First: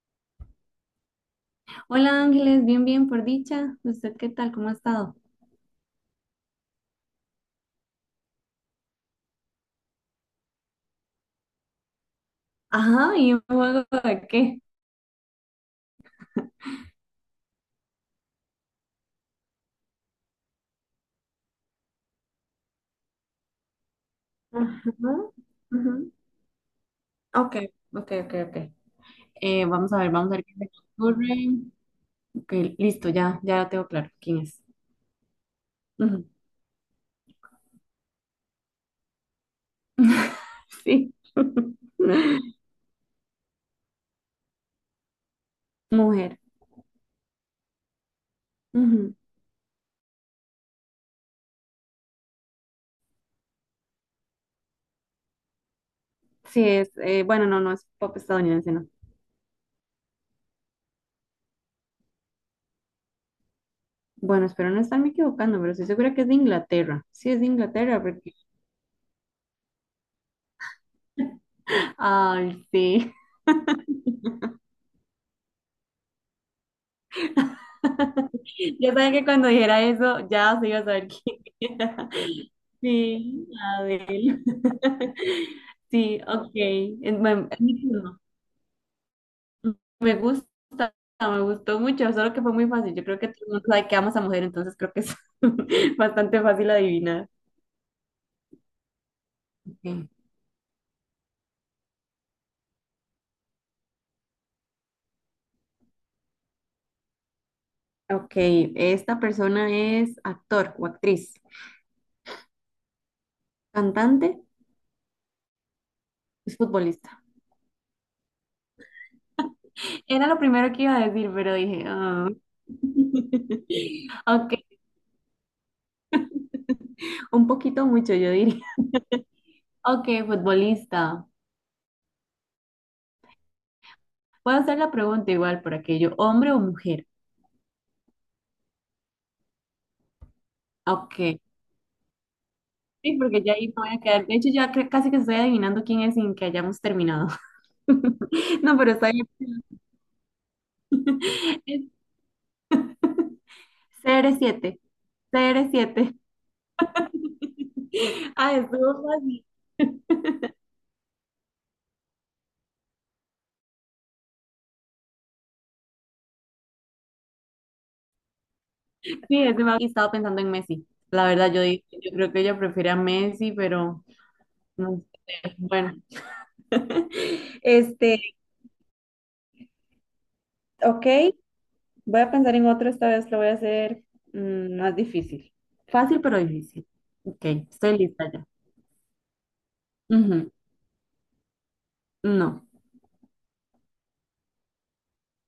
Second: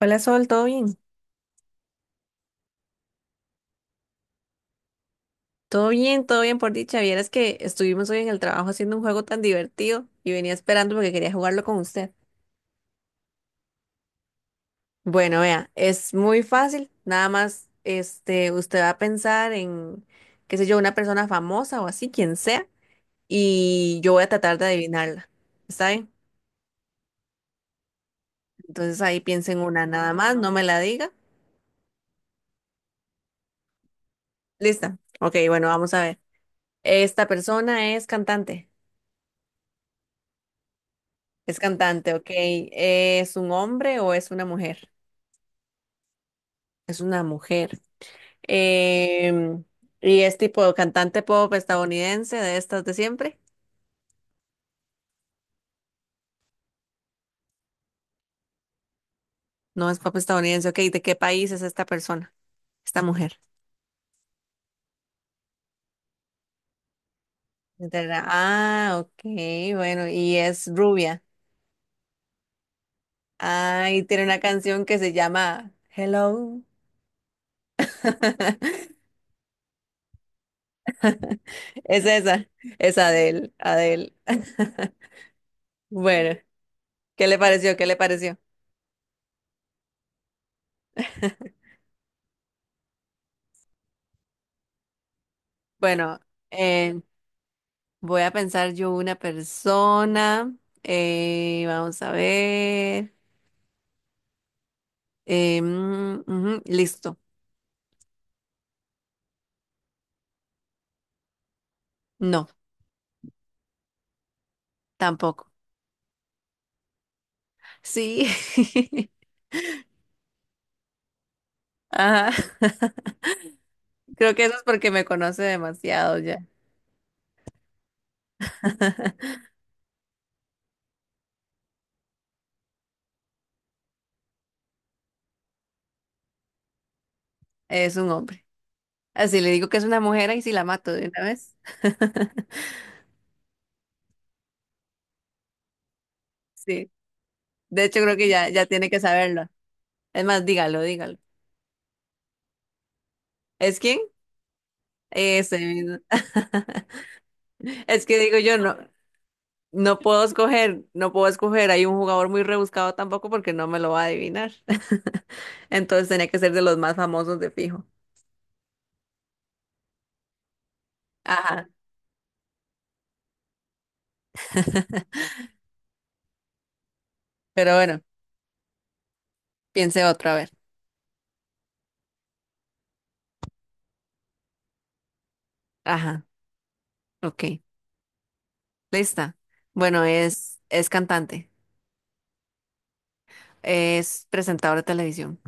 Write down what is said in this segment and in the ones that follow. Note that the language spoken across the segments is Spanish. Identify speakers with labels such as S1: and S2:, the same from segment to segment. S1: Hola Sol, ¿todo bien?
S2: Hola Ángeles, bien, bien, por dicha. ¿Usted qué tal? ¿Cómo ha estado?
S1: Todo bien, todo bien por dicha. Vieras que estuvimos hoy en el trabajo haciendo un juego tan divertido y venía esperando porque quería jugarlo con usted.
S2: Ajá, ¿y un juego de qué?
S1: Bueno, vea, es muy fácil. Nada más, este, usted va a pensar en, qué sé yo, una persona famosa o así, quien sea, y yo voy a tratar de
S2: Ujú,
S1: adivinarla. ¿Está
S2: ujú.
S1: bien?
S2: Ok, ok, ok, ok.
S1: Entonces ahí piensa en una
S2: Vamos a ver,
S1: nada
S2: vamos a
S1: más,
S2: ver
S1: no
S2: qué se
S1: me
S2: me
S1: la diga.
S2: ocurre. Ok, listo, ya, ya lo tengo claro quién es.
S1: Lista. Ok, bueno, vamos a ver.
S2: Ujú.
S1: Esta persona es cantante.
S2: Sí.
S1: Es cantante, ok. ¿Es un hombre o es una mujer?
S2: Mujer.
S1: Es una mujer.
S2: Ujú.
S1: Em, y es tipo cantante pop estadounidense, de estas de siempre.
S2: Sí, no, no es pop estadounidense, no.
S1: No es pop estadounidense. Ok, ¿de qué país es esta persona? Esta mujer.
S2: Bueno, espero no estarme equivocando, pero estoy segura que es de Inglaterra. Sí, es de Inglaterra, porque...
S1: Ah, ok, bueno, y es rubia.
S2: Ay, sí.
S1: Ah, y tiene una canción que se llama Hello.
S2: Ya saben que cuando dijera eso, ya se iba a saber quién
S1: Es
S2: era.
S1: esa, es
S2: Sí,
S1: Adele, Adele.
S2: Adel. Sí,
S1: Bueno,
S2: ok.
S1: ¿qué le
S2: Es
S1: pareció?
S2: mi
S1: ¿Qué le
S2: turno.
S1: pareció?
S2: Me gusta, me gustó mucho, solo que fue muy fácil. Yo creo que todo el mundo sabe que amas a mujer, entonces creo que es
S1: Bueno,
S2: bastante fácil
S1: em,
S2: adivinar.
S1: voy a pensar yo una
S2: Ok,
S1: persona. Vamos a ver. Ujú, listo.
S2: ok, esta persona es actor o actriz,
S1: No,
S2: cantante,
S1: tampoco.
S2: es futbolista.
S1: Sí.
S2: Era lo primero que iba a decir, pero dije, ah,
S1: Ajá. Creo que
S2: ok,
S1: eso es porque me conoce demasiado ya.
S2: un poquito mucho, yo diría. Ok, futbolista. Puedo hacer la pregunta igual por aquello, ¿hombre o mujer?
S1: Es un hombre. Así le digo que es una mujer y si la mato de
S2: Ok.
S1: una vez.
S2: Sí, porque ya ahí me voy a quedar. De hecho, casi que estoy adivinando quién es sin que hayamos
S1: Sí.
S2: terminado.
S1: De hecho, creo que ya
S2: No,
S1: tiene
S2: pero
S1: que
S2: está bien.
S1: saberlo. Es más, dígalo, dígalo. ¿Es quién?
S2: CR7. C R
S1: Ese mismo.
S2: siete.
S1: Es que digo
S2: Ah,
S1: yo no.
S2: estuvo fácil.
S1: No puedo escoger, no puedo escoger. Hay un jugador muy rebuscado tampoco porque no me lo va a adivinar. Entonces tenía que ser de los más famosos de fijo.
S2: Sí, ese me ha estado pensando en Messi. La verdad, yo,
S1: Ajá.
S2: dije, yo creo que ella prefiere a Messi, pero no sé. Bueno.
S1: Pero bueno,
S2: Este,
S1: piense otra vez.
S2: ok. Voy a pensar en otro, esta vez lo voy a hacer más difícil. Fácil
S1: Ajá.
S2: pero difícil.
S1: Ok.
S2: Ok, estoy lista ya.
S1: Lista. Bueno,
S2: Ujú,
S1: es cantante.
S2: no.
S1: Es presentador de televisión.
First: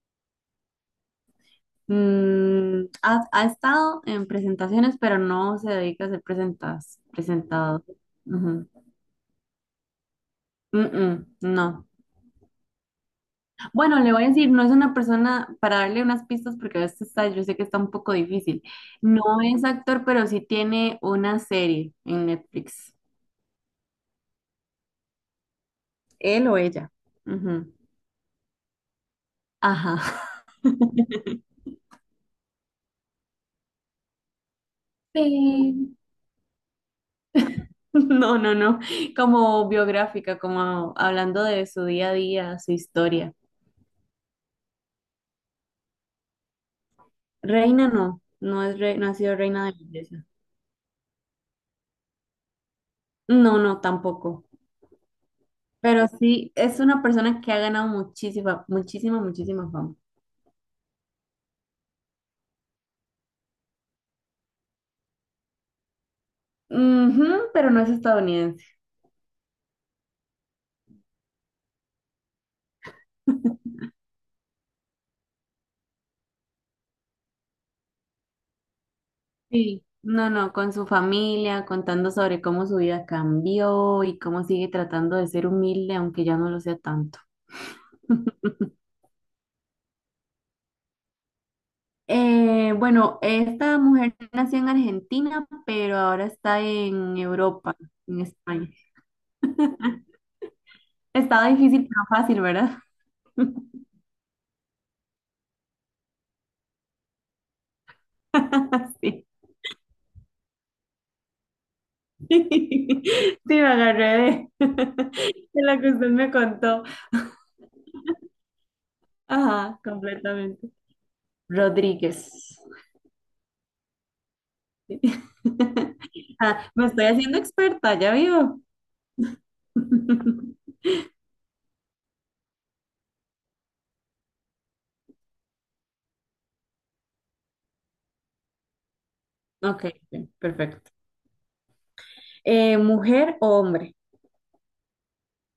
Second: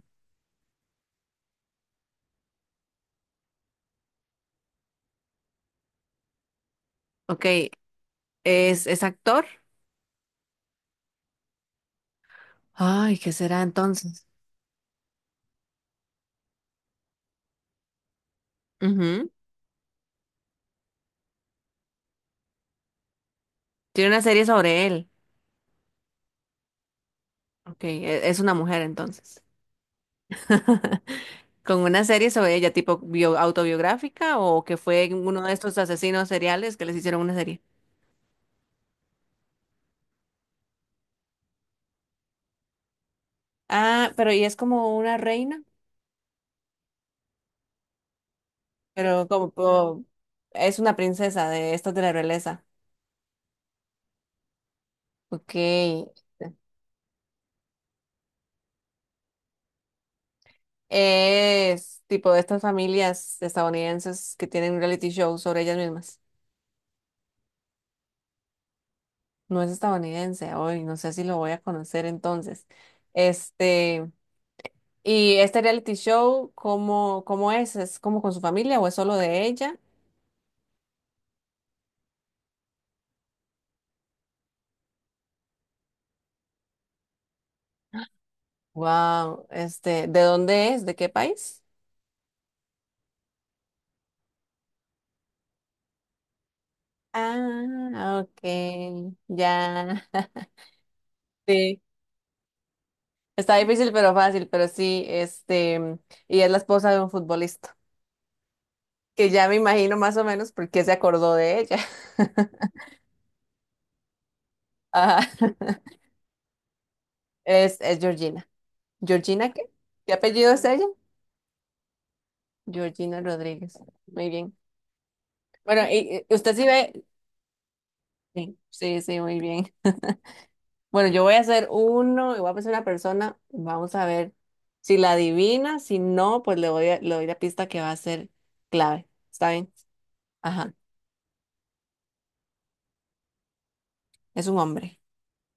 S2: Ha, ha estado en presentaciones, pero no se dedica a ser presentas,
S1: Ok.
S2: presentado. Ujú.
S1: Es actor.
S2: Mm, mm, no.
S1: Ay, ¿qué será
S2: Bueno, le voy
S1: entonces?
S2: a decir, no es una persona, para darle unas pistas, porque a veces está, yo sé que está un poco difícil. No
S1: Ujú.
S2: es actor, pero sí tiene una serie en Netflix.
S1: Tiene una serie sobre él.
S2: Él o ella. Ujú.
S1: Ok. Es una mujer entonces.
S2: Ajá.
S1: Con una serie sobre ella, tipo autobiográfica, o que fue uno de estos
S2: Sí.
S1: asesinos seriales que les hicieron una serie.
S2: No, no, no, como biográfica, como hablando de su día a día, su historia.
S1: Ah, pero y es como una reina,
S2: Reina no, no ha
S1: pero
S2: sido reina de belleza.
S1: es una princesa de estas de la realeza.
S2: No, no, tampoco.
S1: Ok.
S2: Pero sí, es una persona que ha ganado muchísima, muchísima, muchísima fama.
S1: Es tipo de estas familias estadounidenses que tienen un reality show sobre ellas mismas.
S2: Ujú, pero no es estadounidense.
S1: No es estadounidense, hoy no sé si lo voy a conocer entonces. Este, y este reality show, cómo es? ¿Es como con su familia o es solo de ella?
S2: Sí. No, no, con su familia, contando sobre cómo su vida cambió y cómo sigue tratando de ser humilde, aunque ya no lo sea tanto.
S1: Wow, este, ¿de dónde es? ¿De qué país?
S2: Bueno, Esta mujer nació en Argentina, pero ahora está en Europa,
S1: Ah,
S2: en
S1: ok,
S2: España.
S1: ya.
S2: Estaba
S1: Sí,
S2: difícil, pero fácil, ¿verdad?
S1: está difícil pero fácil, pero sí, este, mm, y es la esposa de un futbolista,
S2: Sí.
S1: que ya me imagino más o menos por qué se acordó de ella.
S2: Sí, me agarré de,
S1: Ajá.
S2: de lo que usted me contó.
S1: Es Georgina. ¿Georgina qué?
S2: Ajá,
S1: ¿Qué apellido es
S2: completamente.
S1: ella?
S2: Rodríguez.
S1: Georgina Rodríguez. Muy bien.
S2: Sí.
S1: Bueno, y usted sí
S2: Ah, me
S1: ve.
S2: estoy haciendo experta, ya
S1: Sí,
S2: vio.
S1: sí, sí, muy bien. Bueno, yo voy a hacer uno y voy a pensar una persona. Vamos a ver si la adivina. Si no, pues le doy la pista que va a ser clave. ¿Está bien?
S2: Ok, bien,
S1: Ajá.
S2: perfecto. ¿Mujer o hombre?
S1: Es un hombre.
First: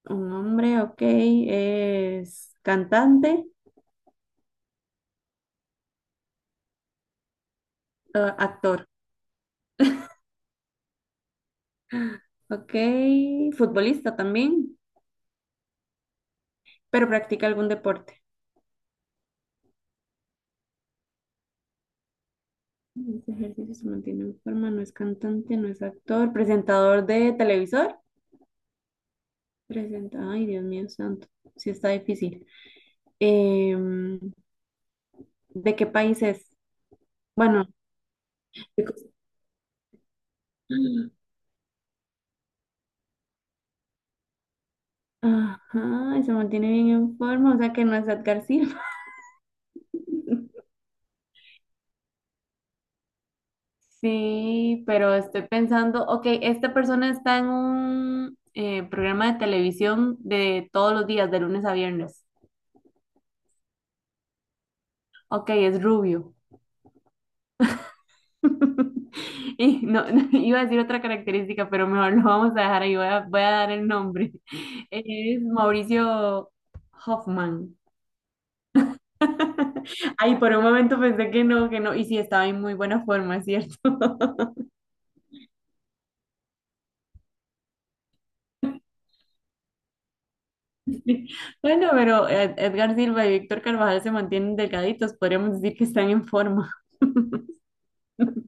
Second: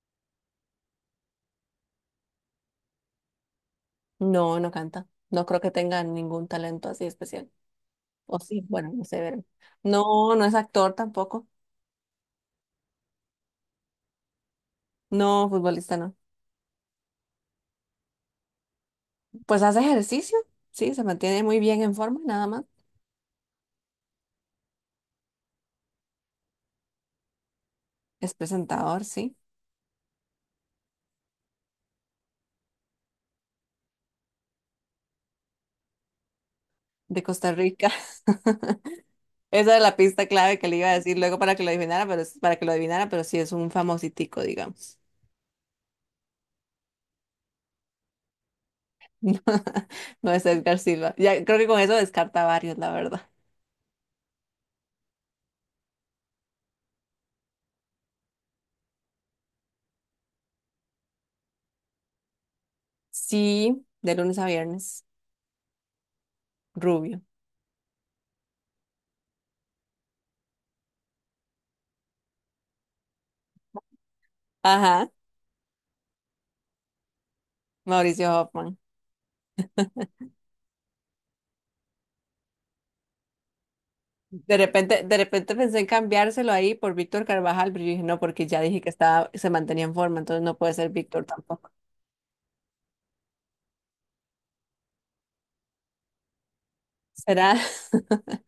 S2: Un hombre, ok, es cantante.
S1: No, no canta. No creo que tenga ningún talento así especial.
S2: Ah,
S1: O sí,
S2: actor.
S1: bueno, no sé, ver. No, no es actor tampoco.
S2: Ok. Futbolista también,
S1: No, futbolista no.
S2: pero practica algún deporte.
S1: Pues hace ejercicio. Sí, se mantiene muy bien en forma, nada más.
S2: Este ejercicio se mantiene en forma, no es cantante, no es actor. Presentador de televisor.
S1: Es presentador, sí.
S2: Presenta. Ay, Dios mío santo. Sí está difícil. Em, ¿De qué país es?
S1: De Costa
S2: Bueno,
S1: Rica.
S2: de Cos-
S1: Esa es la pista clave que le iba a decir luego para que lo adivinara, para que lo adivinara, pero sí es un famositico, digamos.
S2: Ajá, y se mantiene bien en forma, o sea que no es Edgar Silva.
S1: No es Edgar Silva. Ya creo que con eso descarta varios, la verdad.
S2: Sí, pero estoy pensando, ok, esta persona está en un programa de televisión de todos los días, de lunes a viernes.
S1: Sí, de lunes a viernes,
S2: Ok, es rubio.
S1: rubio.
S2: Y no, iba a decir otra característica, pero mejor lo vamos a dejar ahí. Voy a dar el nombre.
S1: Ajá,
S2: Es Mauricio Hoffman.
S1: Mauricio Hoffman.
S2: Ay, por un momento pensé que no, que no. Y sí, estaba en muy buena forma, es ¿cierto?
S1: De repente pensé en cambiárselo ahí por Víctor Carvajal, pero yo dije, no, porque ya dije que estaba, se mantenía en forma, entonces no puede ser Víctor tampoco.
S2: Bueno, pero Edgar Silva y Víctor Carvajal se mantienen delgaditos. Podríamos decir que están en forma.
S1: ¿Será?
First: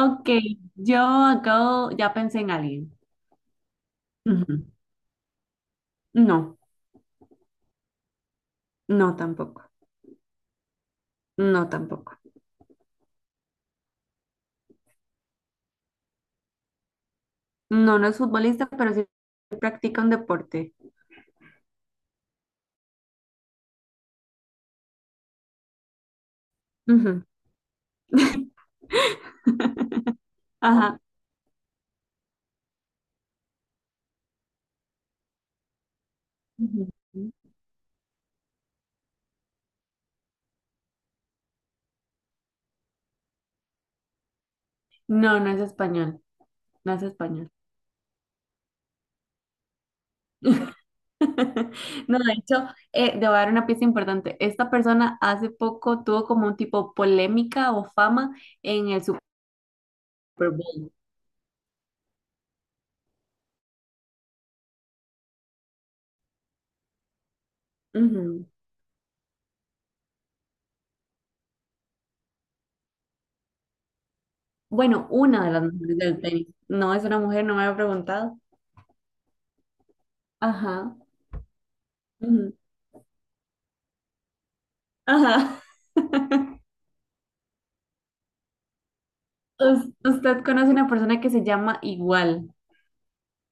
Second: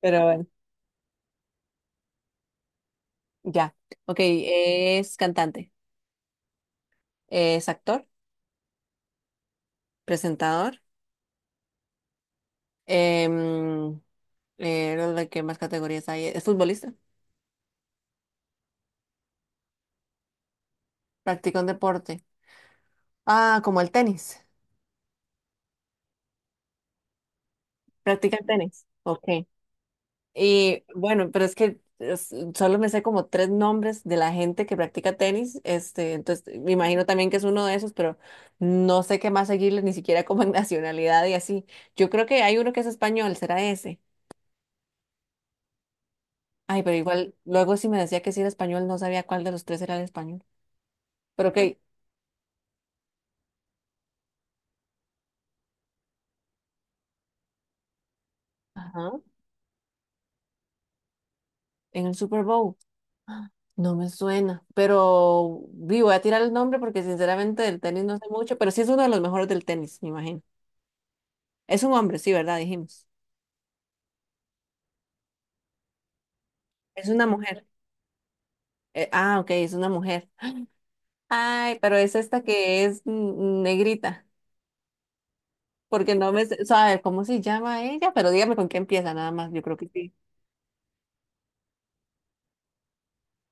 S1: Pero bueno,
S2: yo acabo, ya pensé en alguien.
S1: ya. Ok,
S2: Ujú.
S1: es cantante,
S2: No,
S1: es actor,
S2: no tampoco.
S1: presentador.
S2: No tampoco.
S1: Em, ¿De qué más categorías hay? ¿Es futbolista?
S2: No, no es futbolista, pero sí practica un deporte.
S1: ¿Practica un deporte? Ah, como el tenis.
S2: Ujú.
S1: ¿Practica el tenis? Ok. Y
S2: Ajá.
S1: bueno, pero solo me sé como tres nombres de la gente que practica tenis. Este, entonces me
S2: Ujú.
S1: imagino también que es uno de esos, pero no sé qué más seguirle, ni siquiera como en nacionalidad y así. Yo creo que hay uno que es español, será ese.
S2: No, no es español.
S1: Ay,
S2: No
S1: pero
S2: es
S1: igual,
S2: español.
S1: luego si me decía que sí era español, no sabía cuál de los tres era el español. Pero ok.
S2: No, de hecho, te voy a dar una pieza importante. Esta persona hace poco tuvo como un tipo polémica o fama en el
S1: Ajá.
S2: Super Bowl.
S1: En el Super Bowl. No me suena, pero vi, voy a tirar el nombre porque sinceramente del tenis no sé
S2: Ujú.
S1: mucho, pero sí es uno de los mejores del tenis, me imagino. Es un hombre, sí, ¿verdad? Dijimos.
S2: Bueno, una de las mujeres del tenis. No es
S1: Es
S2: una
S1: una
S2: mujer, no me
S1: mujer.
S2: había preguntado.
S1: Ok, es una mujer.
S2: Ajá.
S1: Ay, pero es esta
S2: Ujú,
S1: que es mm, negrita,
S2: ajá.
S1: porque no me sé, o sea, a ver, ¿cómo se llama ella? Pero dígame con qué empieza, nada más, yo creo que sí.
S2: Usted conoce una persona que se llama igual,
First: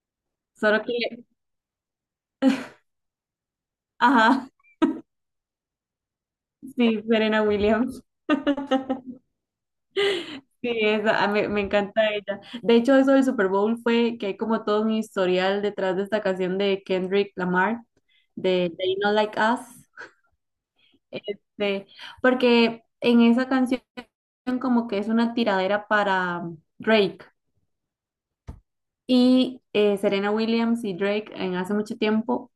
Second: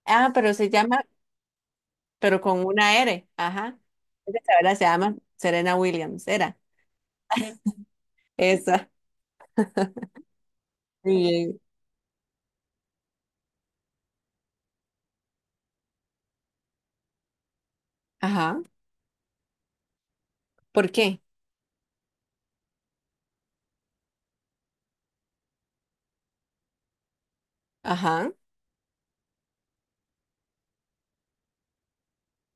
S1: Ah, pero se
S2: solo
S1: llama,
S2: que...
S1: pero con una R, ajá.
S2: Ajá.
S1: Esa, ¿verdad? Se llama Serena Williams, era.
S2: Sí, Serena Williams.
S1: Esa.
S2: Sí,
S1: Muy
S2: esa, ah,
S1: bien.
S2: me encanta ella. De hecho, eso del Super Bowl fue que hay como todo un historial detrás de esta canción de Kendrick Lamar,
S1: Ajá.
S2: de They Not Like Us.
S1: ¿Por qué?
S2: Este, porque en esa canción como que es una tiradera para Drake.
S1: Ajá.
S2: Y Serena Williams y Drake en hace mucho tiempo,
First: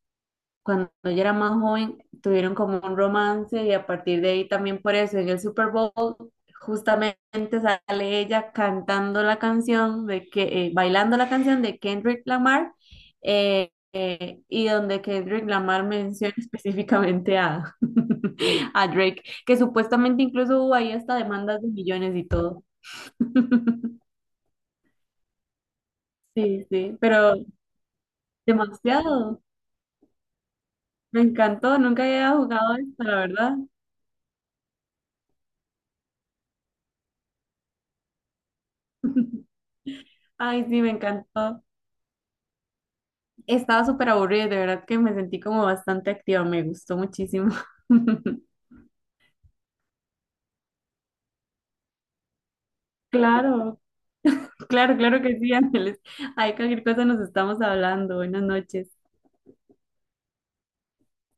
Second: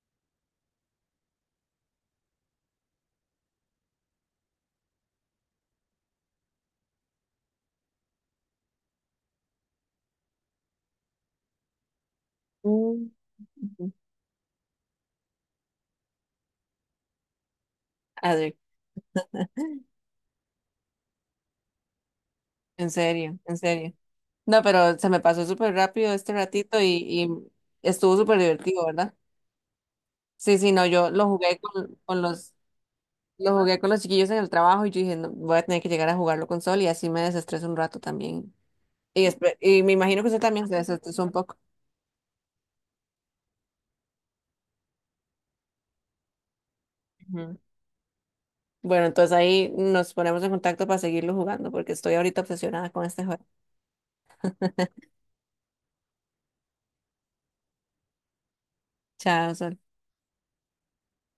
S2: cuando yo era más joven, tuvieron como un romance y a partir de ahí también por eso en el Super Bowl justamente sale ella cantando la canción de que, bailando la canción de Kendrick Lamar
S1: Mm. Ujú.
S2: y donde Kendrick Lamar menciona específicamente a,
S1: Adri,
S2: a Drake, que supuestamente incluso hubo ahí hasta demandas de millones y todo.
S1: en serio, en serio. No, pero se me pasó súper rápido este
S2: Sí,
S1: ratito
S2: sí,
S1: y
S2: pero
S1: estuvo súper divertido, ¿verdad?
S2: demasiado.
S1: Sí, sí, no, yo
S2: Me
S1: lo jugué
S2: encantó, nunca
S1: con
S2: había
S1: los,
S2: jugado esto, la
S1: lo
S2: verdad.
S1: jugué con los chiquillos en el trabajo y yo dije, "No, voy a tener que llegar a jugarlo con Sol y así me desestreso un rato también. Y, y me imagino que usted
S2: Ay,
S1: también se
S2: sí, me
S1: desestresó un poco.
S2: encantó. Estaba súper aburrida, de verdad que me sentí como bastante activa, me gustó muchísimo.
S1: Ujú. Bueno, entonces ahí nos ponemos en contacto para seguirlo jugando porque estoy ahorita obsesionada con este juego.
S2: Claro, claro, claro que sí, Ángeles. Ay, cualquier cosa nos estamos hablando. Buenas noches.
S1: Chao, Sol.